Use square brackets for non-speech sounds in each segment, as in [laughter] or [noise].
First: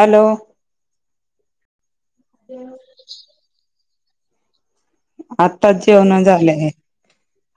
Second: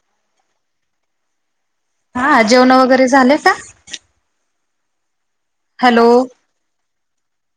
Hello हा जेवण वगैरे झालंय का आताच हॅलो जेवण झाले आहे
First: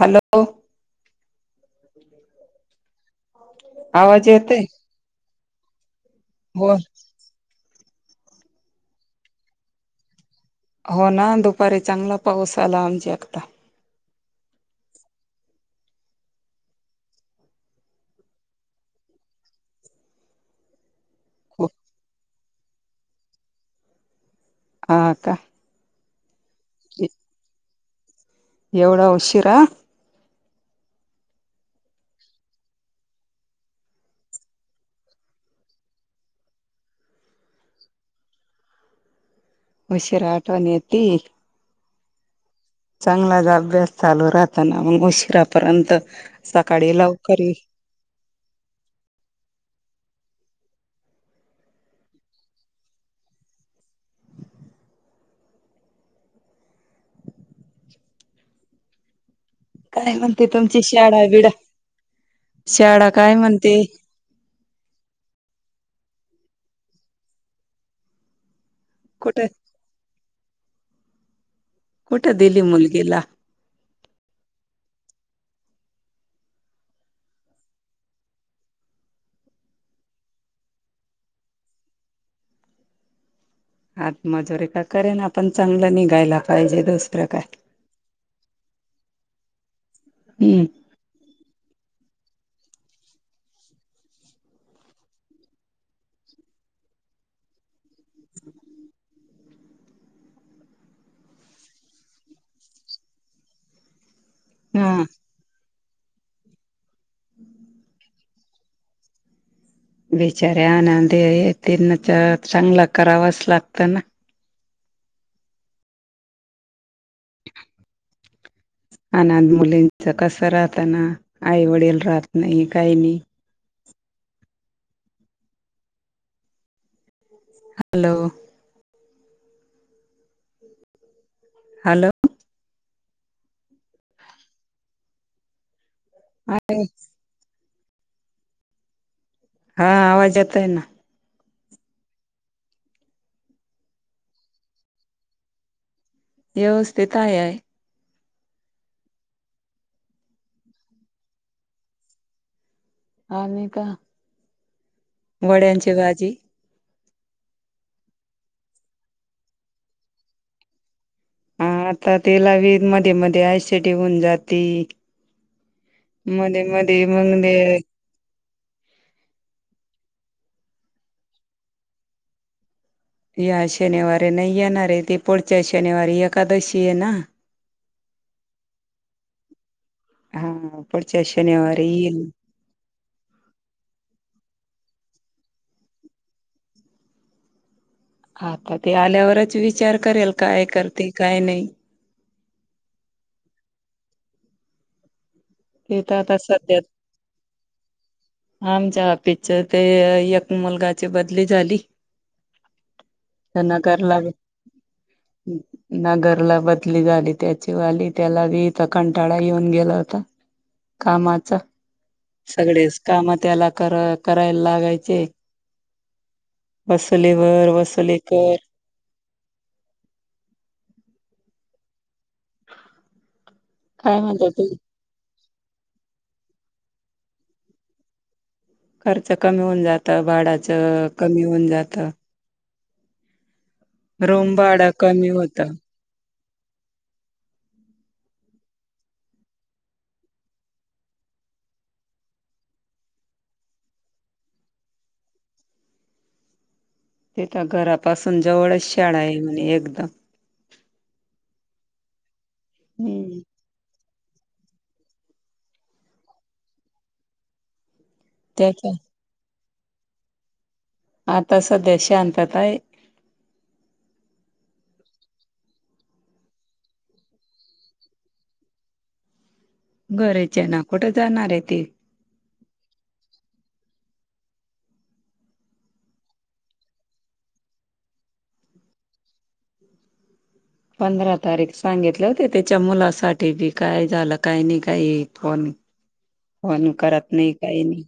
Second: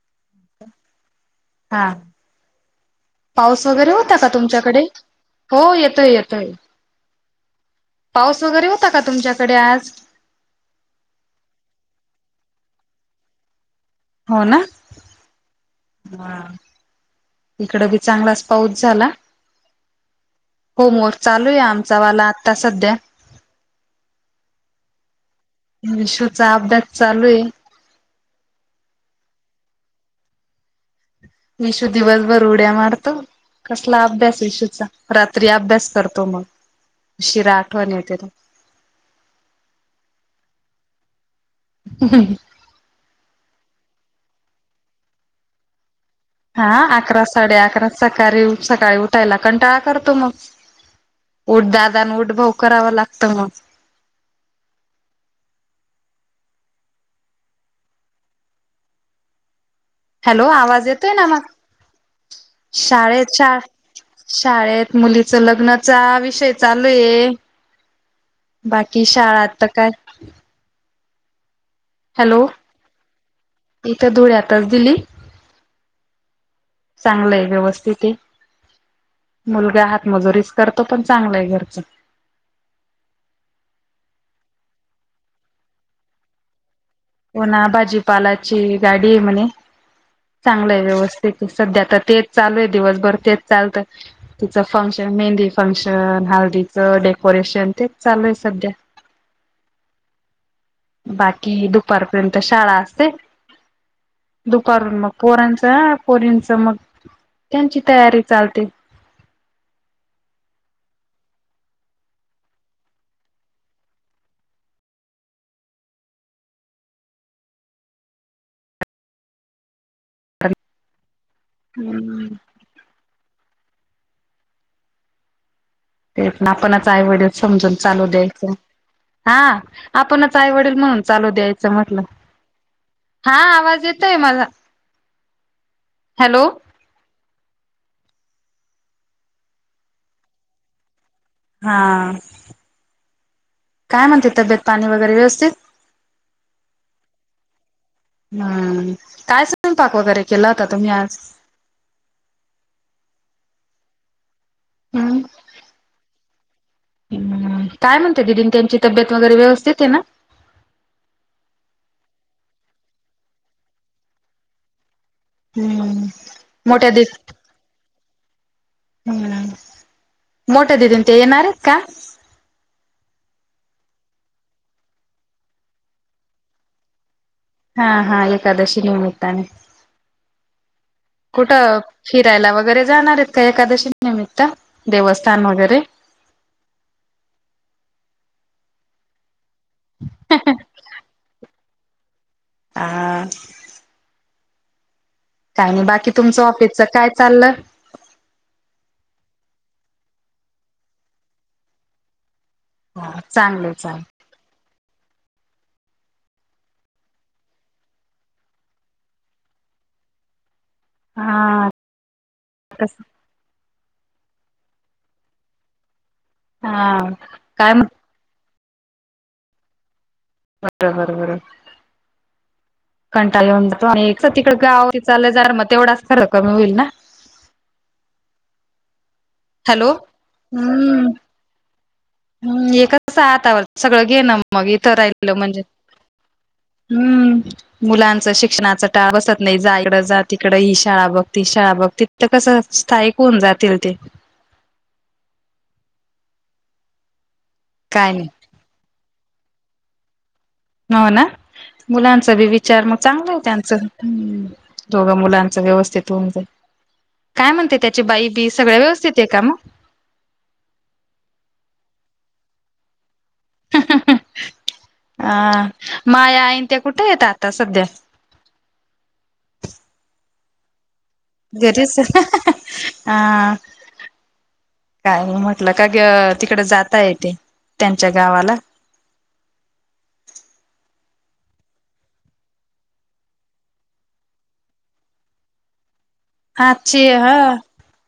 हॅलो हा पाऊस वगैरे होता का आवाज येतय तुमच्याकडे हो येतोय येतोय हो पाऊस वगैरे होता का तुमच्याकडे आज हो ना दुपारी चांगला पाऊस आला आमच्या आता हो ना हा इकड बी चांगलाच पाऊस झाला होमवर्क चालू आहे खूप आमचा वाला आता सध्या हा का शचा अद्यास चालू आहे एवढा उशीिरा मीशू दिवसभर उड्या मारतो कसला अभ्यास विशूचा रात्री अभ्यास करतो मग उशिरा आठवण येत ना. उशीरा आठवण येेती. ह चांगलाच अभ्यास चालू राहताना मग उशिरापर्यंत. हा सकाळी अकरा लवकर ये. साडे अकरा सकाळी सकाळी उठायला कंटाळा करतो मग उठ दादा आणि उठ भाऊ कराव लागतं मग काय म्हणते हॅलो तुमची आवाज येतोय शाळा ना मग बिडा शाळा काय शाळेच्या म्हणते शाळेत मुलीच लग्नाचा विषय चालूये बाकी कुठे शाळा तर काय. कुठं हॅलो दिली मुलगीला. इथं धुळ्यातच दिली. चांगलं आहे व्यवस्थित आहे मुलगा हातमजुरीच करतो पण चांगलय घरच. हातमजुरी का करे ना पण चांगलं निघायला पाहिजे दुस हो ना भाजीपालाची गाडी आहे म्हणे हम्म चांगलं आहे व्यवस्था. सध्या तर तेच चालू आहे दिवसभर तेच चालतं. तिचं फंक्शन मेहंदी फंक्शन हाळदीचं डेकोरेशन ते. चालू आहे सध्या बाकी दुख दुपारपर्यंत शाळा असते हा दुपारून मग पोरांच्या पोरीनंच मग त्यांची तयारी चालते. बिचाऱ्या आनंदे य त्याना चांगला करावाच लागत ना. अनाथ मुलींच कस राहताना आई वडील हम्म राहत नाही काही नाही. तेच ना कोणाचे आईवडील समजून चालू हॅलो द्यायचं. हा आपणच आईवडील म्हणून चालू द्यायचं म्हटलं. हॅलो हा आवाज येतोय मला हॅलो. [inaudible] हा आवाज येतय ना. हा काय म्हणते तब्येत पाणी वगैरे व्यवस्थित. व्यवस्थित आहे. हम्म काय स्वयंपाक वगैरे केला होता तुम्ही आज. आणि का. हम्म वड्यांची भाजी हम्म काय म्हणते दिदी त्यांची तब्येत वगैरे व्यवस्थित आहे ना. हा आता तिला बी मध्ये मध्ये ऍसिटीय होऊन जाते. हम्म मोठ्या दि मग ते हम्म मोठ्या दिदीन ते येणार आहेत का. या शनिवारी नाही येणार आहे ती पुढच्या शनिवारी एकादशी आहे ना. हा हा एकादशी निमित्ताने. हा पुढच्या कुठं शनिवारी येईल फिरायला वगैरे जाणार आहे. एकादशी निमित्त देवस्थान वगैरे. आता ते आल्यावरच विचार करेल काय करते काय नाही. आ काय नाही ते बाकी तर आता तुमचं सध्या ऑफिसच काय चाललं. आमच्या आफिसच ते एक मुलगाची बदली झाली. हा चांगलं त्यांना नगरला चांगल [inaudible] हम्म नगरला बदली झाली त्याची वाली त्याला बी इथ कंटाळा येऊन गेला होता कामाचा हा कस सगळेच काम त्याला करायला लागायचे हा वसुलीवर काय म्हण वसुली कर बरोबर बरोबर कंटाळ येऊन जातो आणि काय म्हणता तिकड तू गाव चालले मग तेवढाच खर कमी होईल ना खर्च कमी होऊन हॅलो जातं भाडाचं हम्म कमी होऊन जात हम्म हे कस हातावर सगळं घेण रूम मग भाडं इथं कमी राहिलं होत म्हणजे. हम्म मुलांच शिक्षणाचा टाळ बसत नाहीत जा इकड जा तिकड ही शाळा बघ ती शाळा बघती तिथ कसं स्थायिक होऊन जातील ते. तिथ काय नाही घरापासून जवळच शाळा आहे म्हणजे एकदम हो ना मुलांचा बी विचार म चांगलं हम्म आहे त्यांचं बी हूं दोघं मुलांच व्यवस्थित होऊन जाईल काय म्हणते त्याची बाई ती सगळ्य त्याच्या व्यवस्थित आहे का म आता सध्या शांतताय. अ माया आईन त्या कुठ येत आता सध्या घरीच ये ना कुठ जाणार. आहे ती घरीच ये हा काय म्हणून म्हटलं का ग तिकड जाता येते त्यांच्या गावाला पंधरा तारीख सांगितले होते त्याच्या मुलासाठी बी काय झालं काय नी काय फोन हा फोन ची ह करत नाही काही नाही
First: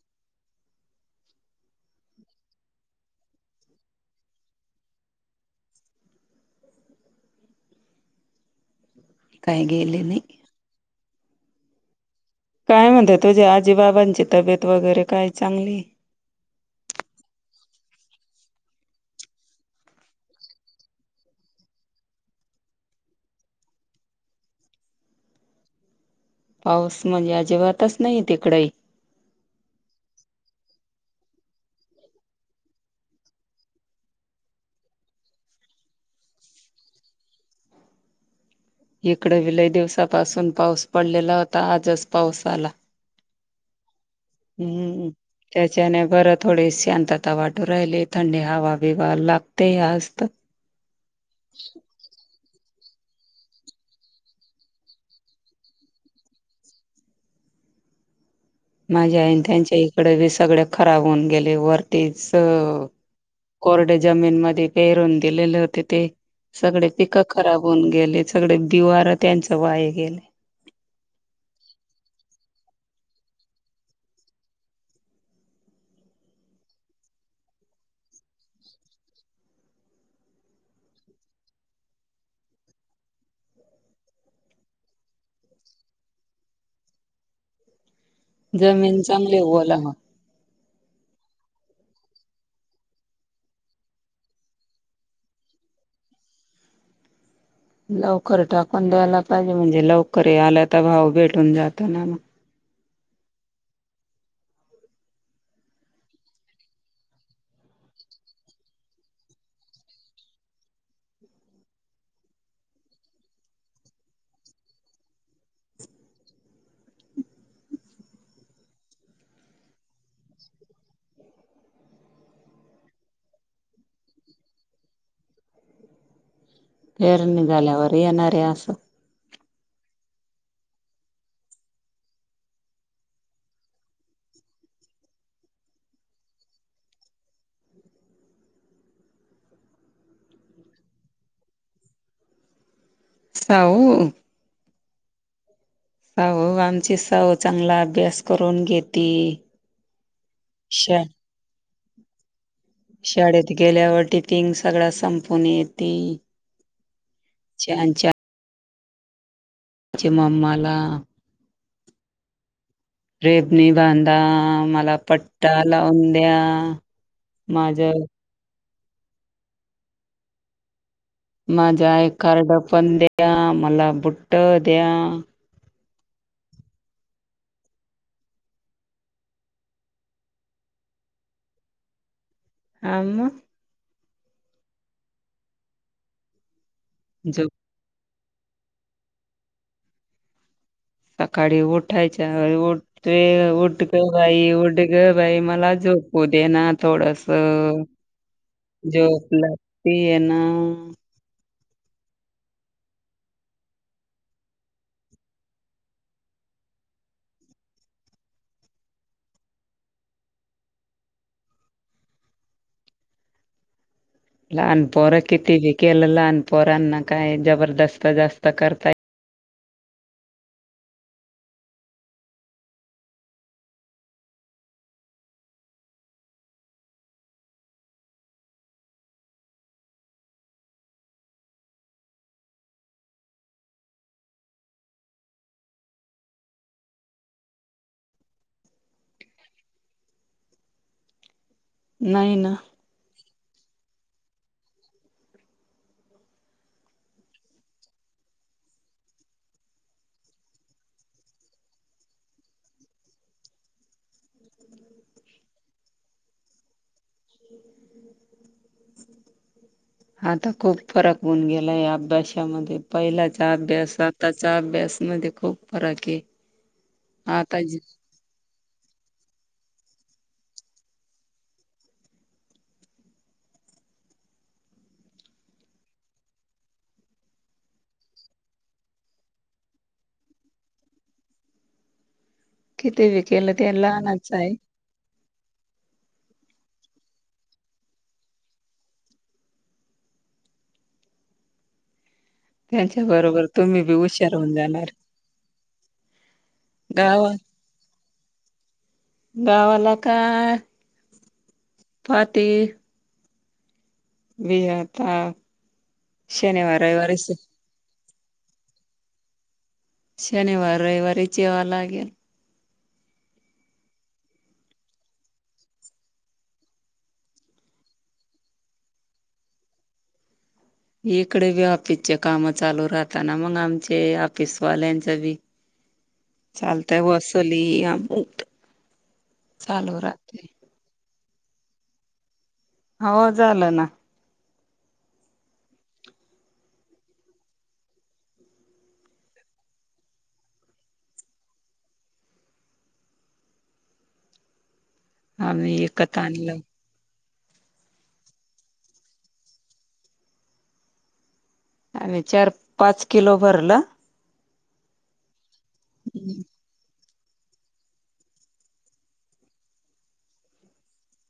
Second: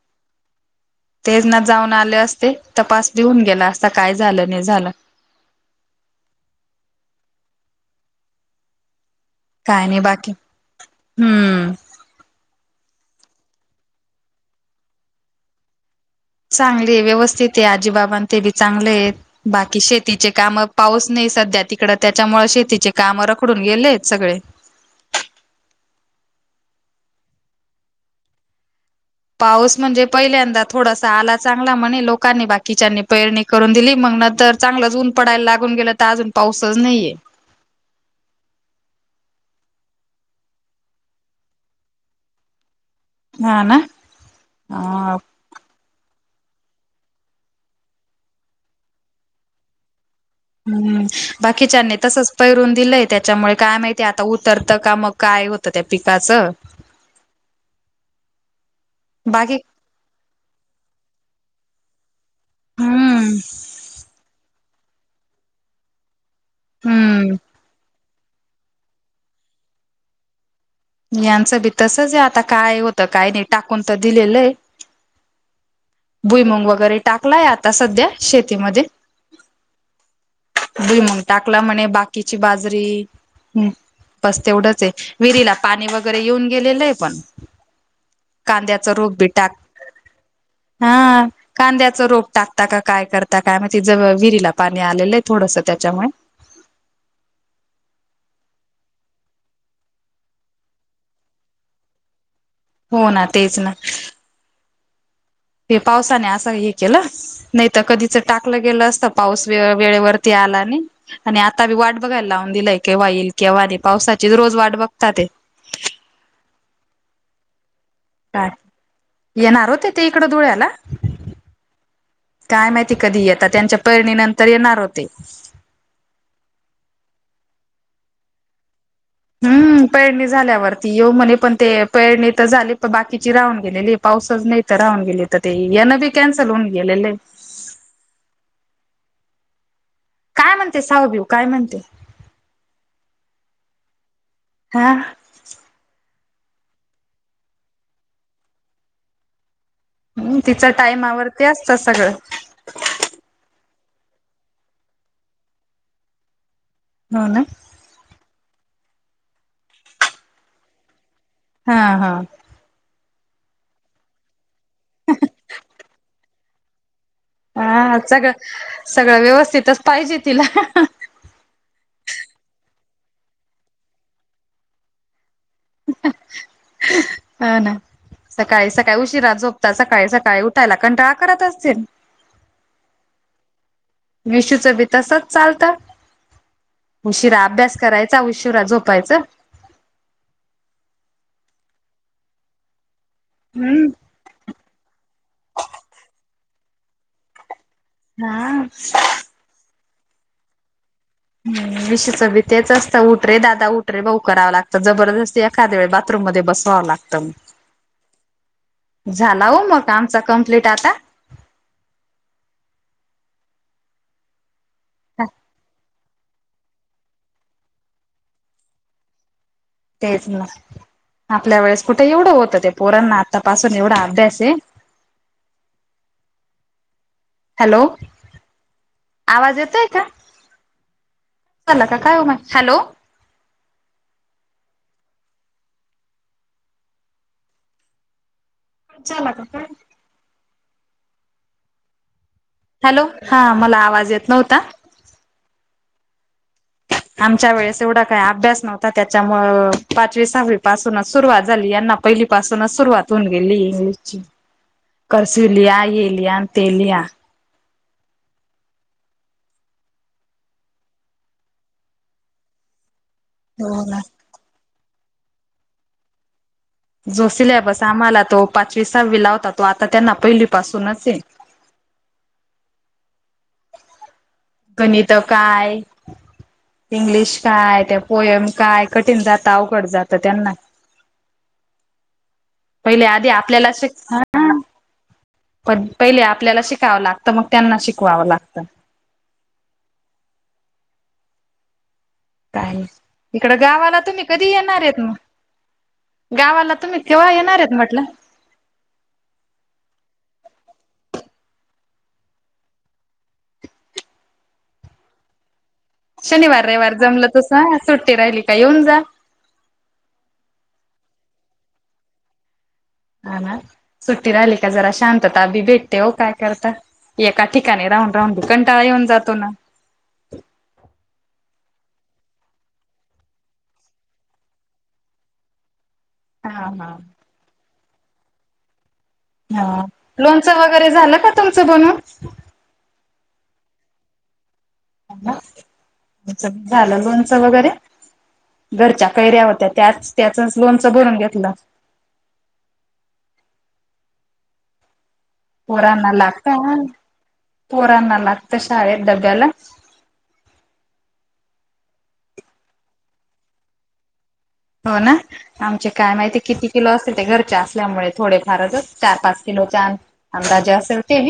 ते ना जाऊन आले असते तपास देऊन गेला असता काय झालं नाय झालं काय काय नाय बाकी हम्म काय म्हणता तुझ्या आजी बाबांची तब्येत वगैरे काय चांगलीये. चांगली आहे व्यवस्थित आहे आजीबाबां ते बी चांगले आहेत. बाकी शेतीचे काम पाऊस नाय सध्या तिकड त्याच्यामुळे शेतीचे काम रखडून गेलेत सगळे पाऊस म्हणजे अजिबातच नाही तिकडेही पाऊस म्हणजे पहिल्यांदा थोडासा आला चांगला म्हणे लोकांनी बाकीच्यानी पेरणी करून दिली मग न तर चांगलंच ऊन पडायला लागून गेलं त अजून पाऊसच नाहीये. हीकड बी लय दिवसापासून पाऊस पडलेला होता आजच पाऊस आला. हा ना. ह्म्म्म ह त्याच्याने बरं थोडी शांतता वाटू राहिली थंडी हवा बिवा लागतेय आजत हम्म बाकीच्यानी तसच पैरून दिलंय त्याच्यामुळे काय माहितीय आता उतरतं का मग काय हो त त्या पिकाचं माझ्या आई बाकी त्याच्या इकड बी सगळ खराब होऊन गेले वरतीच हो हम्म कोरडे जमीन मधून पेहरून दिलेल होते ते सगळे पिकं हम्म खराब होऊन गेले सगळे बीवार त्यांच वाया गेलय. यांचं बी तसच हाय आता काय होतं काय नाय टाकून त दिलेलंय. भुईमंग वगैरे टाकलाय आता सध्या शेतीमध्ये भुईमूग टाकला म्हणे बाकीची बाजरी हम् बस तेवढंच आहे विहिरीला पाणी वगैरे येऊन गेलेलंय पण- कांद्याचं जमीन रोप बी चांगले टाक ओला मग हा कांद्याच रोप टाकता का काय करता काय माहिती ज विहिरीला पाणी आलेलंय. थोडस त्याच्यामुळे लवकर टाकून द्यायला पाहिजे म्हणजे लवकर यायलंय त भाव भेटून जात ना मग. हो ना तेच ना ते पावसानी असं हे केलं. नाय त कधीच टाकलं गेलं असत पाऊस वेळ वेळेवरती आला नी आणि आता बी वाट बघायला लावून दिलय केव्हा येईल केव्हा नाय पावसाची रोज वाट बघतातये. का येणार होते ते इकडं धुळ्याला काय माहिती कधी येता त्यांच्या पैरणी नंतर येणार होते. फेर निघाल्यावरर येणार रे अस असं हम्म पेळणी झाल्यावरती येऊ म्हणे पण ते पेरणी तर झाली प बाकीची राहून गेलेली पाऊसच नाही तर राहून गेली तर ते येनं बी कॅन्सल होऊन गेलेले काय म्हणते सावबीव काय म्हणते साऊ हा हाऊ आमची साऊ चांगला अभ्यास करून घेती. हम् तिचा शा टाईमा वरती असता सगळं शाडेत गेल्यावर टिफिंग सगळ संपून येती. हो ना. च्याच्या चिमाममाला हा हा रेबणी बांधा मला पट्टा लावून द्या हा माझं सगळं सगळं व्यवस्थितच पाहिजे तिला माझ्या आय कार्ड पण द्या मला बुट्ट द्या अ ना सकाळी सकाळी उशिरा झोपतात सकाळी सकाळी उठायला कंटाळा करत असतील आ विशूच ब तसच चालत उशिरा झोप अभ्यास करायचं उशुरा झोपायचं सकाळी उठायच्या उठ उठ हम्म बाई उड ग बाई मला झोपू दे ना थोडस हा. जोप लगती आहे ना हम् विषच भी तेच असतं उटरे दादा उठरे भाऊ करावं लागतं जबरदस्त एखाद वेळे बघ मध्ये बसवाव लागत म झाला हो मग आमचा कम्प्लीट आता लहानपोरं किती विकेलं लहान पोरांना काय जबरदस्त जास्त करतायेत तेच ना आपल्या वेळेस कुठे एवढं होतं ते पोरांना आतापासून एवढा अभ्यास आहे हॅलो आवाज येतोय का काय हॅलो झाला का काय नाही ना हॅलो हा मला आवाज येत नव्हता आमच्या वेळेस एवढा काही अभ्यास नव्हता त्याच्यामुळे पाचवी सहावी पासूनच सुरुवात झाली यांना पहिली पाासूनच सुरुवात होऊन गेली इंग्लिश ची करस लिया येलिया तेलिया आता खूप फरक होऊन गेलाय अभ्यासामध्ये पहिल्याच्या हो ना अभ्यासात त्याचा अभ्यासमध्येध्ये खूप फरक आहे जो आता जे सिलेबस आम्हाला तो पाचवी सहावी लावता तो आता त्यांना पहिलीपासूनच आहे गणित काय इंग्लिश काय त्या पोयम काय कठीण जातं अवघड जातं त्यांना पहिले किती बी आधी केलं आपल्याला ते अस लहानच आहे पण पहिले आपल्याला शिकावं लागतं मग त्यांना शिकवावं लागतं काय त्यांच्या बरोबर इकडं बी गावाला तुम्ही हुशार कधी होऊन जाणार येणारेत मग गावाला तुम्ही केव्हा गावा येणारेत म्हटलं गावाला काय पाती बी याता शनिवार रविवार जमलं तसं सुट्टी राहिली का येऊन जा शनिवार रविवारी, जेवायला या हा ना सुट्टी राहिली का जरा शांतता अभी भेटते हो काय करता एका ठिकाणी राहून राहून दुकंटाळा येऊन जातो ना इकडे बी ऑफिसचे काम चालू राहताना मग आमचे ऑफिसवाल्यांच मी. [inaudible] हा हा चालतय वसली. ह लोणचं वगैरे झालं का तुमचं बनून? हो झालं ना. झालं, लोणचं वगैरे घरच्या कैऱ्या होत्या त्याच त्याचच लोनचं भरून घेतलं आम्ही पोरांना एकत लागत आणलं. पोरांना लागत शाळेत डब्याला आम् चार पाच किलो भरला हो ना आमचे काय माहिती किती किलो अस घरच्या असल्यामुळे थोडे फारच चार पाच किलो अंदाजे असेल ते.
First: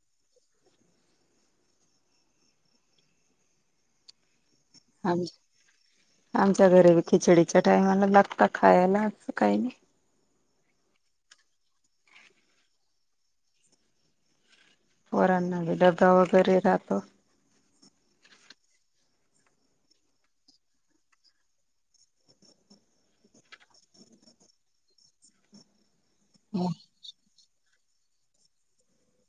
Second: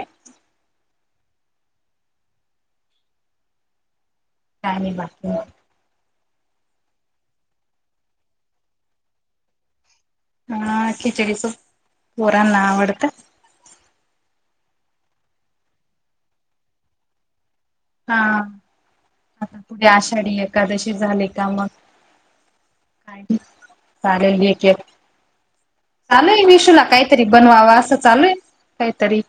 का आणि आम बाकी. आमच्या घरीब खिचडीच्या टाइमाला लागत खायला असं काही नाही. हा खिचडीचो पोरांना आवडतं. पोरांनाी डबा वगैरे राहतो. हा आता पुढे आषाढी एकादशी झाली का मग. चाले चाले सुू लगय. तरी बनवावा असं चालू आहे काहीतरी.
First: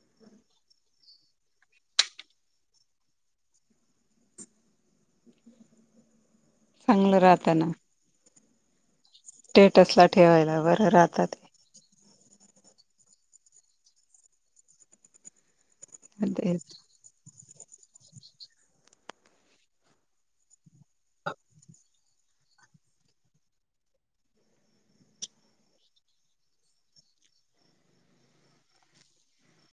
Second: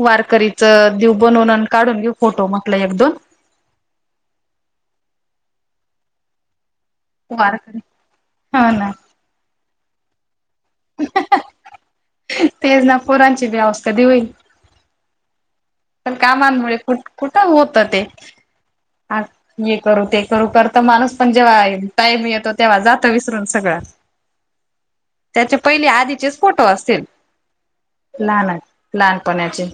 वारकरीचं दिव बनवून काढून घेऊ फोटो मटला एक-दोन. चांगलं राहत [unintelligible] हा हा. स्टेटस ला ठेवायला बरं राहत ते. तेज ना पोरांची व्यावसता कधी होईल. पण कामांमुळे कुठ कुठं होत ते आ ज करू ते करू कर. माणूस पण जेव्हा टाईम येतो तेव्हा जात विसरून सगळं. त्याचे पहिले आधीचेच फोटो असतील. लहान लहानपणाचे.